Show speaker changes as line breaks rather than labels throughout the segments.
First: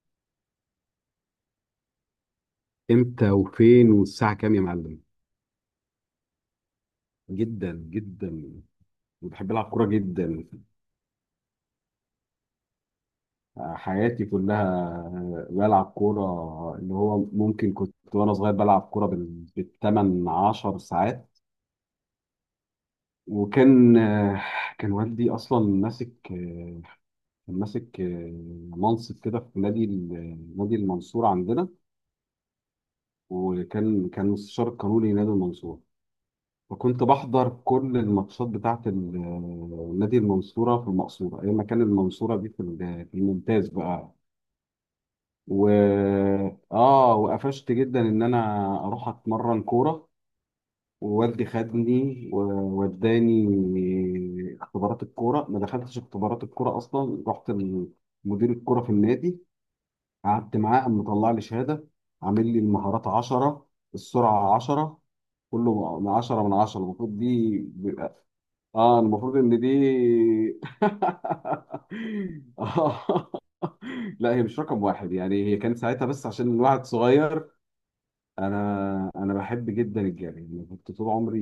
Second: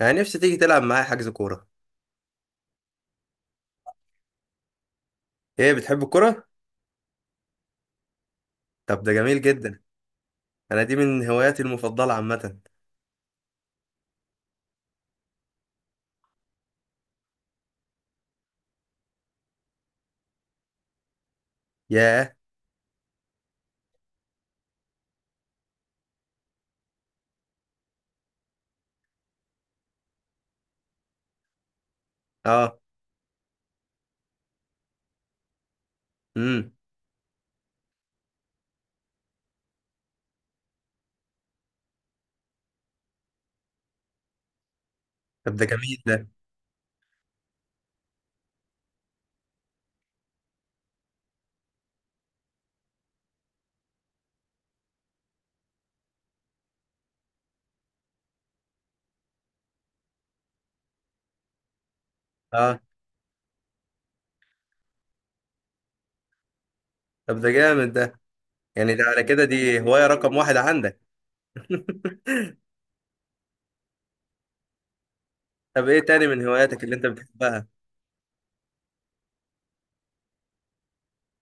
انا نفسي تيجي تلعب معايا حجز كورة.
امتى وفين والساعة كام يا معلم؟
ايه بتحب الكورة؟
جدا جدا.
طب ده جميل
وبحب العب
جدا.
كورة جدا.
انا دي من هواياتي المفضلة عامة.
حياتي كلها بلعب كورة. اللي هو ممكن كنت وانا صغير بلعب كورة بالتمن عشر ساعات.
ياه.
وكان آه، كان والدي اصلا ماسك آه، كان ماسك منصب كده في نادي نادي المنصورة عندنا.
اه.
وكان مستشار قانوني نادي المنصورة.
امم.
وكنت بحضر كل الماتشات بتاعت نادي المنصورة في المقصورة أيام ما كان المنصورة دي في الممتاز بقى.
طب ده جميل
و
ده.
آه وقفشت جدا إن أنا أروح أتمرن كورة. ووالدي خدني ووداني اختبارات الكورة. ما دخلتش اختبارات الكورة أصلا، رحت لمدير الكورة في النادي، قعدت معاه قام مطلع لي شهادة، عامل لي
اه.
المهارات 10، السرعة 10، كله 10 من 10 المفروض
طب ده
دي.
جامد ده. يعني
اه
ده على
المفروض
كده
ان دي.
دي هواية رقم واحد عندك؟
آه. لا هي مش رقم واحد يعني، هي كانت
طب ايه
ساعتها
تاني
بس
من
عشان
هواياتك
الواحد
اللي انت
صغير.
بتحبها؟
انا بحب جدا الجري، أنا كنت طول عمري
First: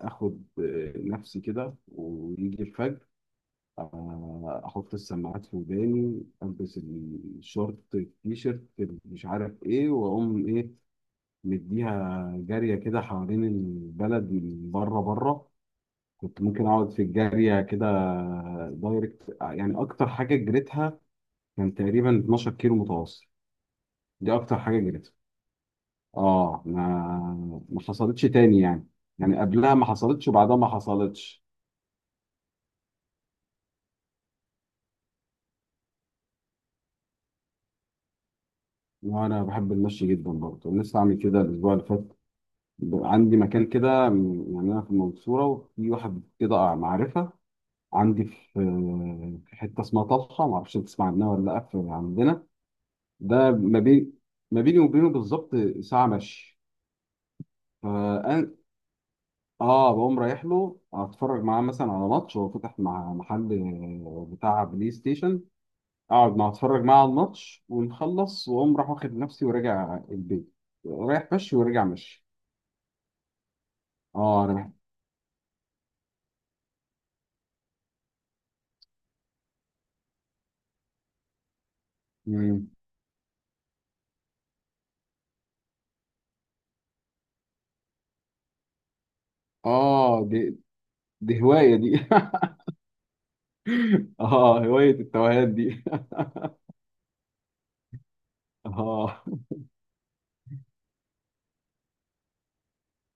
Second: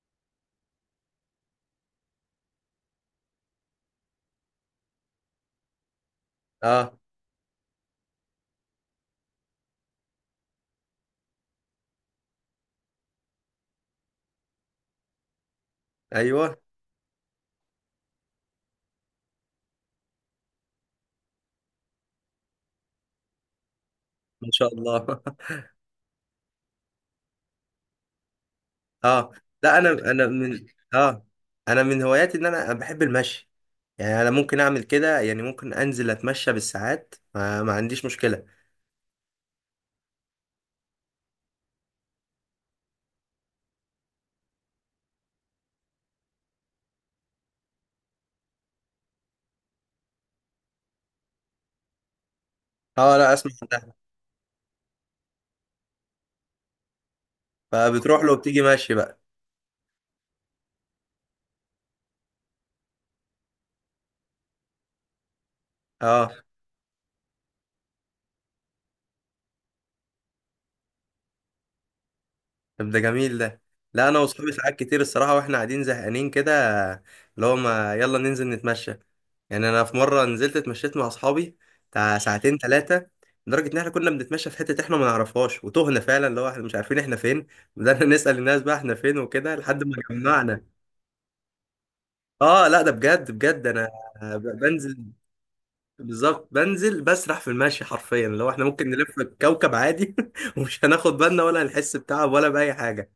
اخد نفسي كده ويجي الفجر. احط السماعات في وداني، البس
اه.
الشورت التيشيرت، مش عارف ايه، واقوم ايه، مديها جاريه كده حوالين البلد من بره بره. كنت
ايوه.
ممكن اقعد في الجارية كده دايركت، يعني اكتر حاجة جريتها كان تقريبا 12 كيلو متواصل. دي
ما
اكتر
شاء
حاجة جريتها.
الله.
اه ما حصلتش تاني يعني،
اه.
يعني قبلها
لا
ما
انا
حصلتش وبعدها
من.
ما
اه،
حصلتش.
انا من هواياتي ان انا بحب المشي. يعني انا ممكن اعمل كده، يعني ممكن انزل اتمشى بالساعات، ما عنديش مشكلة.
وانا بحب المشي جدا برضه، لسه عامل كده الاسبوع اللي فات. عندي مكان كده، يعني انا في المنصورة، وفي واحد كده معرفة عندي في حتة اسمها طلحة، ما اعرفش تسمع عنها ولا لا، عندنا.
اه لا
ده
اسمع ده.
ما بيني وبينه بالظبط ساعة مشي.
فبتروح له
فأنا
وبتيجي ماشي بقى؟
اه بقوم رايح له اتفرج معاه مثلا على ماتش، هو فتح مع محل بتاع بلاي ستيشن،
اه.
اقعد معاه اتفرج معاه على الماتش ونخلص واقوم راح واخد نفسي وراجع البيت. رايح مشي وراجع مشي.
طب ده جميل ده. لا انا
اه
واصحابي
انا بح-
ساعات كتير الصراحه واحنا قاعدين زهقانين كده، اللي هو ما يلا ننزل نتمشى. يعني انا في مره نزلت اتمشيت مع اصحابي بتاع ساعتين
مم.
ثلاثه، لدرجه ان احنا كنا بنتمشى في حته احنا ما نعرفهاش، وتهنا فعلا، اللي هو احنا مش عارفين احنا فين. بدأنا نسال الناس بقى احنا فين وكده لحد ما
اه دي
جمعنا.
دي هواية دي.
اه لا ده بجد بجد. انا
اه هواية
بنزل
التوهان دي.
بالظبط، بنزل بسرح في المشي حرفيا، اللي هو احنا ممكن نلف
اه
الكوكب عادي ومش هناخد بالنا ولا هنحس بتعب ولا باي حاجه.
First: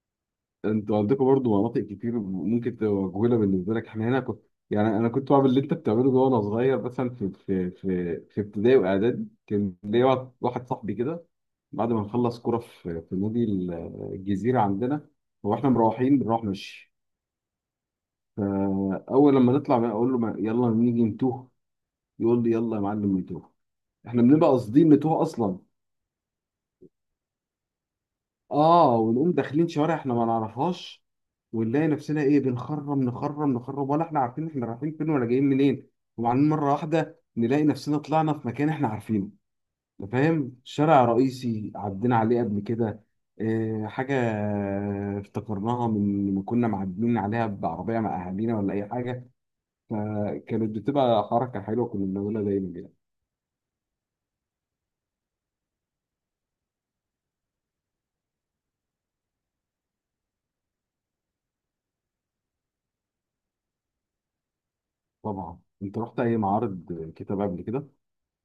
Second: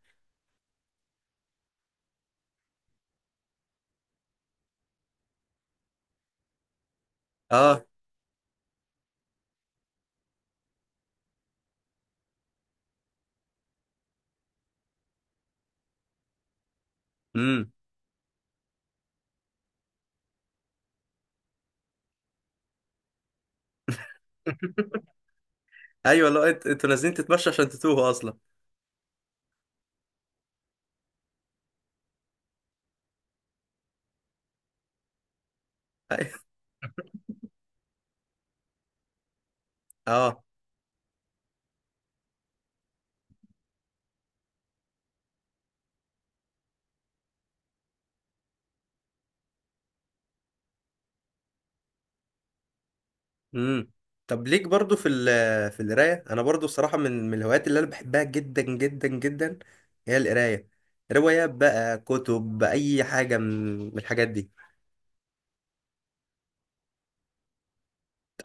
انتوا عندكم برضو مناطق كتير ممكن تبقى مجهوله بالنسبه لك. احنا هنا يعني انا كنت بعمل اللي انت بتعمله ده وانا صغير، مثلا في في
اه.
في في ابتدائي واعدادي كان ليا واحد صاحبي كده. بعد ما نخلص كوره في نادي الجزيره عندنا، واحنا مروحين بنروح مشي.
امم.
فاول لما نطلع بقى اقول له، يلا نيجي نتوه، يقول لي يلا يا معلم نتوه، احنا بنبقى قاصدين نتوه اصلا.
ايوه لا انتوا نازلين تتمشوا عشان تتوهوا اصلا.
اه ونقوم داخلين شوارع احنا ما نعرفهاش، ونلاقي نفسنا ايه، بنخرم نخرم نخرم، ولا احنا عارفين احنا رايحين فين ولا جايين منين.
أي-
وبعدين مره واحده نلاقي نفسنا طلعنا في مكان احنا عارفينه، انت
اه.
فاهم، شارع رئيسي عدينا عليه قبل كده. اه حاجه افتكرناها من ما كنا معديين عليها بعربيه مع اهالينا ولا اي حاجه. فكانت بتبقى حركه حلوه كنا بنعملها دايما كده.
امم. طب ليك برضو في القرايه. انا برضو الصراحه من الهوايات اللي انا بحبها جدا جدا جدا، هي القرايه. روايات بقى كتب اي حاجه من الحاجات دي.
طبعا انت رحت اي معارض كتاب قبل كده؟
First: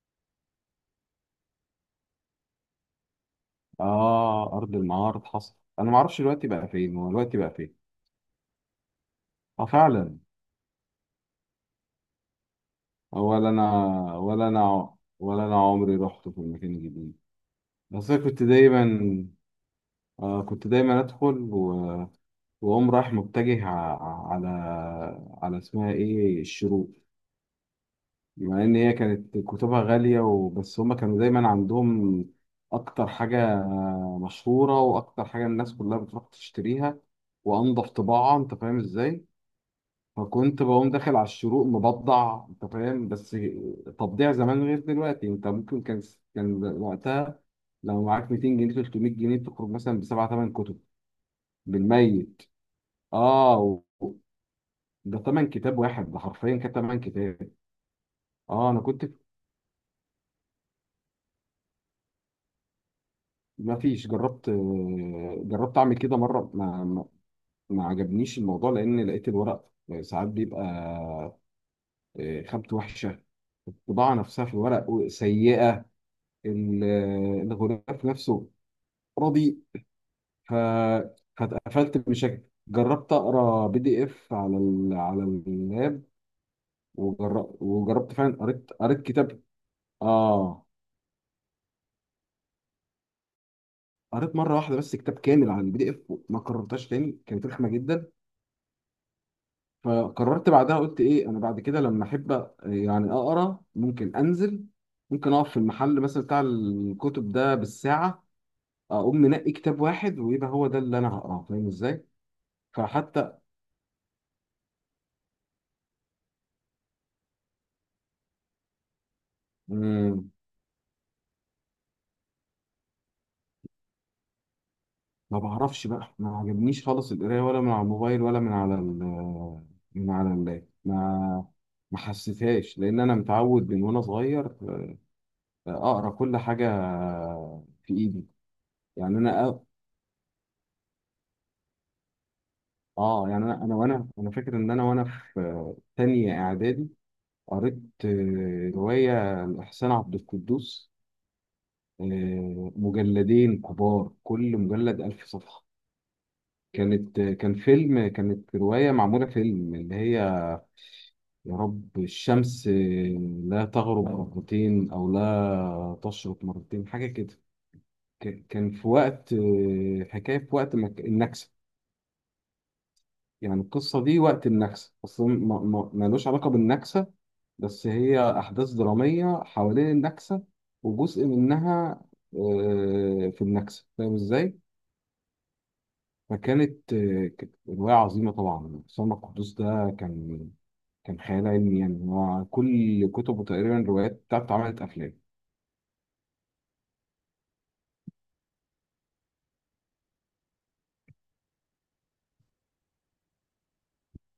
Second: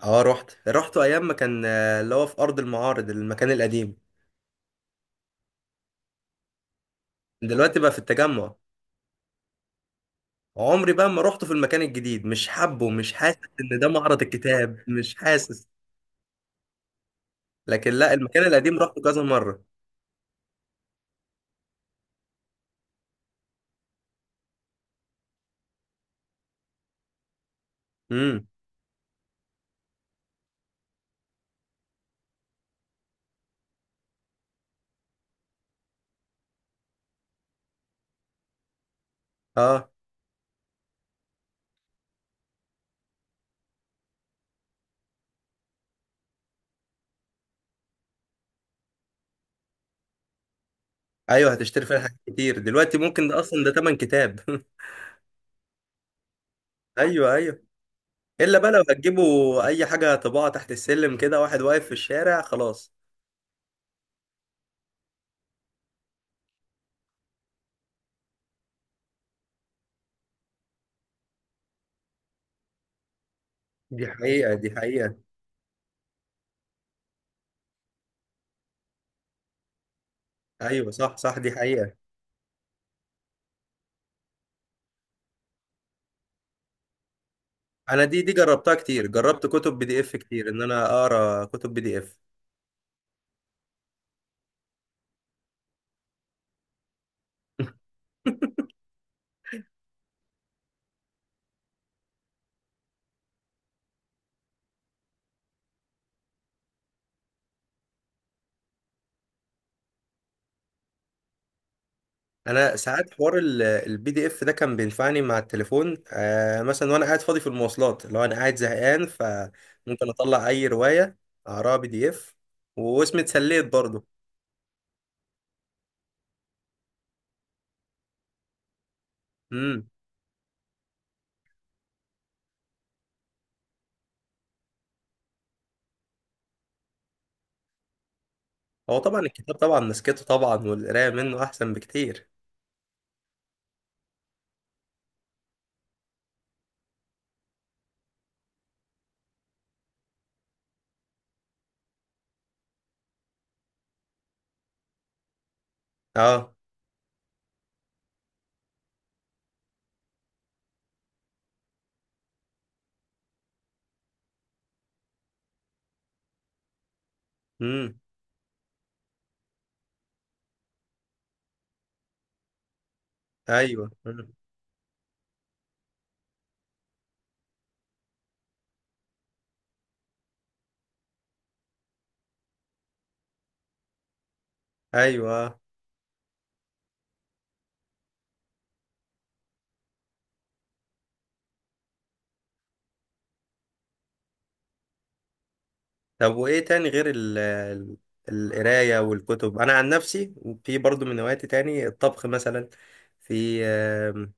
اه رحت رحت ايام ما كان، اللي هو في ارض المعارض المكان القديم.
اه ارض المعارض حصل انا ما اعرفش دلوقتي بقى فين، هو دلوقتي بقى فين.
دلوقتي بقى في التجمع.
اه فعلا.
عمري بقى ما رحت في المكان الجديد، مش حابه، مش حاسس
ولا
ان ده
انا،
معرض
ولا
الكتاب،
انا
مش
ولا انا
حاسس.
عمري رحت في المكان الجديد.
لكن
بس
لا
انا
المكان القديم رحته كذا مره.
كنت دايما ادخل واقوم رايح متجه على اسمها ايه الشروق،
امم.
بما ان هي كانت كتبها غاليه وبس هما كانوا دايما عندهم اكتر حاجه مشهوره واكتر حاجه الناس كلها بتروح تشتريها، وانضف طباعه، انت فاهم ازاي.
اه.
فكنت بقوم داخل على الشروق مبضع، انت فاهم، بس تبضيع زمان غير دلوقتي. انت ممكن كان وقتها لو معاك 200 جنيه 300 جنيه تخرج مثلا بسبعة ثمان كتب
ايوه هتشتري فيها حاجات
بالميت.
كتير. دلوقتي ممكن ده
اه
اصلا ده تمن
و-
كتاب.
ده ثمن كتاب واحد، ده حرفيا كان ثمن
ايوه
كتاب.
ايوه. الا
اه
بقى
انا
لو
كنت
هتجيبوا اي حاجه طباعه تحت السلم كده، واحد واقف في الشارع، خلاص.
ما فيش، جربت اعمل كده مره، ما عجبنيش الموضوع، لان لقيت الورق ساعات بيبقى خامته وحشه،
دي
الطباعه نفسها
حقيقه
في
دي
الورق
حقيقه.
سيئه، ال- الغلاف نفسه راضي. ف
ايوه صح صح دي حقيقه.
فاتقفلت بشكل. جربت اقرا بي دي اف على اللاب،
انا
وجربت
دي
فعلا، قريت
جربتها
قريت
كتير،
كتاب.
جربت كتب بي دي اف كتير ان
اه
انا اقرا كتب بي دي اف.
قريت مره واحده بس كتاب كامل عن البي دي اف، ما قررتهاش تاني، كانت رخمه جدا. فقررت بعدها قلت ايه انا بعد كده لما احب يعني اقرا ممكن انزل، ممكن اقف في المحل مثلا بتاع الكتب ده بالساعه، اقوم منقي كتاب واحد ويبقى هو ده اللي انا هقراه، فاهم ازاي؟
انا ساعات
فحتى
حوار البي دي اف ده كان بينفعني مع التليفون مثلا، وانا قاعد فاضي في المواصلات، لو انا قاعد زهقان، فممكن
مم.
اطلع اي روايه اقراها بي دي اف، واسمي اتسليت برضه.
ما بعرفش بقى، ما عجبنيش خالص القرايه ولا من على الموبايل ولا من على ال، من على اللاب، ما حسيتهاش، لان انا متعود من وانا صغير اقرا كل حاجه في ايدي.
هو
يعني
طبعا
انا
الكتاب طبعا مسكته طبعا والقرايه منه احسن بكتير.
اه يعني انا فاكر ان انا في تانية اعدادي قريت روايه لاحسان عبد القدوس، مجلدين كبار كل مجلد 1000 صفحه.
اه.
كان فيلم، كانت روايه معموله فيلم اللي هي، يا رب الشمس لا تغرب مرتين، أو لا تشرق مرتين، حاجة كده.
امم.
كان في وقت، حكاية في وقت النكسة، يعني
ايوه
القصة دي
مم.
وقت النكسة أصلا ملوش علاقة بالنكسة، بس هي أحداث درامية حوالين النكسة، وجزء منها في النكسة، فاهم إزاي؟
ايوه آه.
فكانت آه، كانت رواية عظيمة طبعا. سلمى القدوس ده كان كان خيال علمي، يعني هو كل كتبه تقريبا الروايات بتاعته اتعملت أفلام.
طب وايه تاني غير القرايه والكتب؟ انا عن نفسي في برضو من هواياتي تاني الطبخ مثلا. في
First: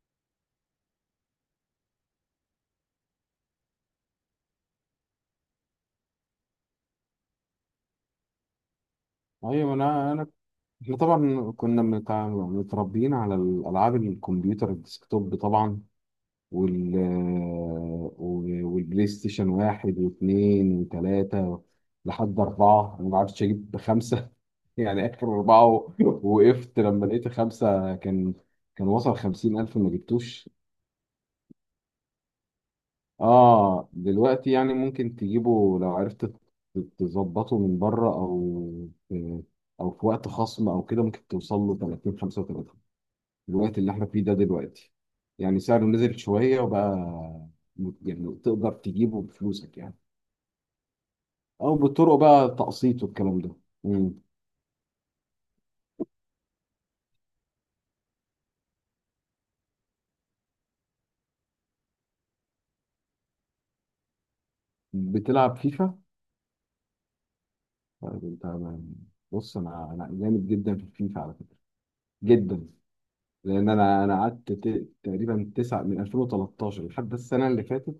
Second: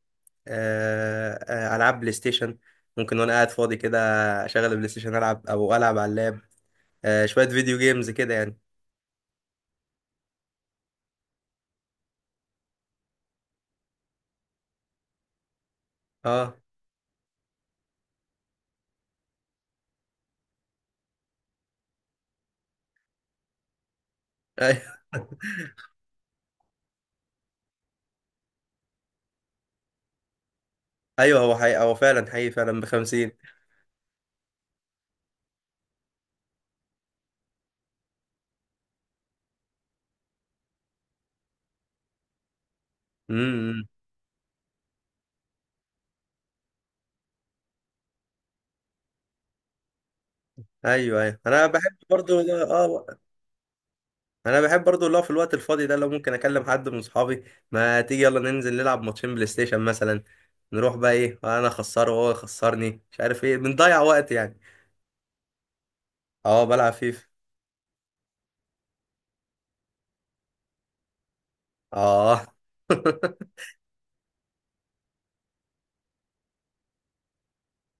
العاب بلاي ستيشن. ممكن وانا قاعد فاضي كده اشغل البلاي ستيشن، العب او العب على اللاب، شويه فيديو جيمز كده يعني.
أيوة أنا أنا إحنا طبعا كنا متربيين على الألعاب، الكمبيوتر الديسكتوب طبعا،
اه.
والبلاي ستيشن واحد واثنين وثلاثة لحد أربعة. أنا ما عرفتش أجيب خمسة
ايوه
يعني آخر أربعة وقفت. لما لقيت خمسة كان وصل 50,000، ما جبتوش.
ايوه. هو حقيقي، هو فعلا حقيقي فعلا بخمسين.
اه دلوقتي يعني ممكن تجيبه لو عرفت تظبطه من بره، او في، او في وقت خصم او كده ممكن توصل له 30 35. الوقت
امم.
اللي احنا فيه ده دلوقتي يعني سعره نزل شويه وبقى، يعني تقدر تجيبه بفلوسك يعني،
ايوه ايوه انا
او
بحب
بالطرق
برضو.
بقى تقسيط
اه
والكلام ده. مم.
انا بحب برضو اللي هو في الوقت الفاضي ده لو ممكن اكلم حد من صحابي، ما تيجي يلا ننزل نلعب ماتشين بلاي ستيشن مثلا، نروح بقى ايه، انا اخسره وهو يخسرني مش عارف ايه، بنضيع وقت يعني.
بتلعب فيفا؟
اه بلعب فيفا.
طيب انت، بص انا جامد جدا في الفيفا على فكره،
اه.
جدا. لان انا قعدت تقريبا تسعة من 2013 لحد السنه اللي فاتت،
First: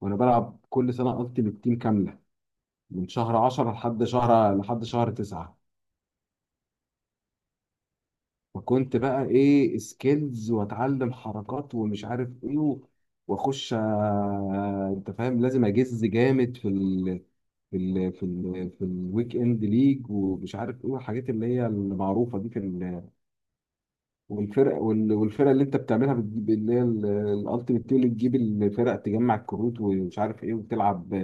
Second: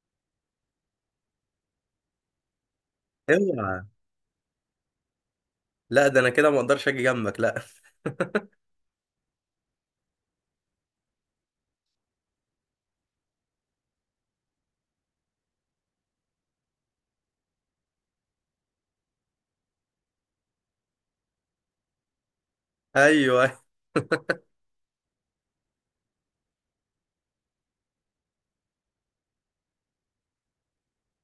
وانا بلعب كل سنه التيمت تيم كامله من شهر 10
اوعى.
لحد شهر 9.
لا ده انا كده ما اقدرش اجي جنبك، لا.
فكنت بقى ايه سكيلز، واتعلم حركات ومش عارف ايه واخش انت فاهم، لازم اجز جامد في الويك اند ليج، ومش عارف ايه الحاجات اللي هي المعروفه دي في ال،
ايوه.
والفرق والفرق اللي انت بتعملها، بتجيب اللي هي الالتيمت تيم، اللي تجيب الفرق، تجمع الكروت ومش عارف ايه، وتلعب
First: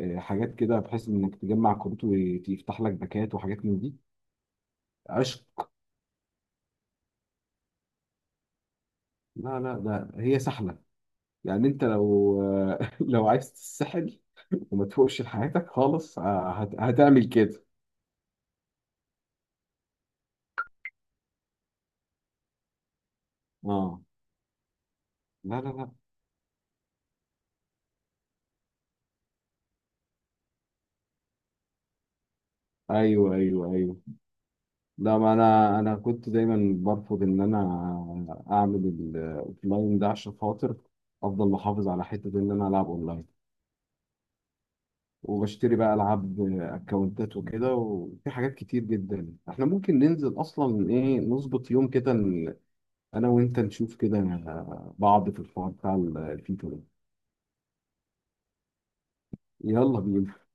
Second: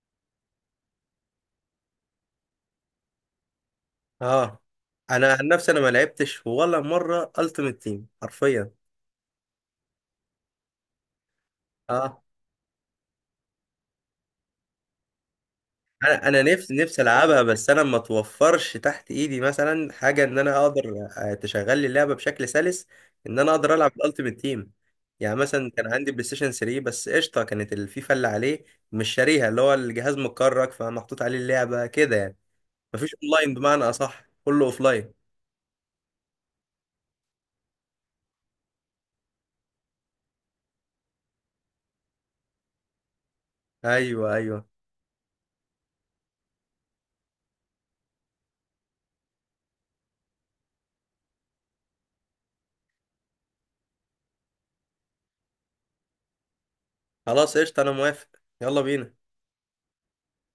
حاجات كده بحيث انك تجمع كروت ويفتح لك باكات وحاجات من دي.
اه. انا
عشق.
عن نفسي انا ما لعبتش ولا مره التيمت تيم حرفيا.
لا لا ده هي سحله يعني. انت
اه.
لو لو عايز تتسحل وما تفوقش لحياتك خالص
انا نفسي نفسي
هتعمل
العبها،
كده.
بس انا ما توفرش تحت ايدي مثلا حاجه ان انا اقدر تشغل لي اللعبه بشكل سلس، ان انا اقدر العب
اه.
الالتيميت تيم. يعني
لا لا
مثلا
لا.
كان عندي بلاي ستيشن 3 بس قشطه كانت الفيفا اللي عليه. مش شاريها، اللي هو الجهاز متكرك فمحطوط عليه اللعبه كده يعني، مفيش
ايوه
اونلاين،
ايوه
بمعنى
ايوه.
اصح كله اوفلاين.
لا ما انا كنت دايما برفض ان انا اعمل الاوفلاين ده، عشان خاطر افضل محافظ على حته ان انا العب اونلاين.
ايوه ايوه.
وبشتري بقى العاب اكونتات وكده. وفي حاجات كتير جدا احنا ممكن ننزل اصلا ايه، نظبط يوم كده انا وانت نشوف كده بعض في الحوار بتاع الفيفا ده.
خلاص قشطه انا موافق. يلا بينا.
يلا بينا.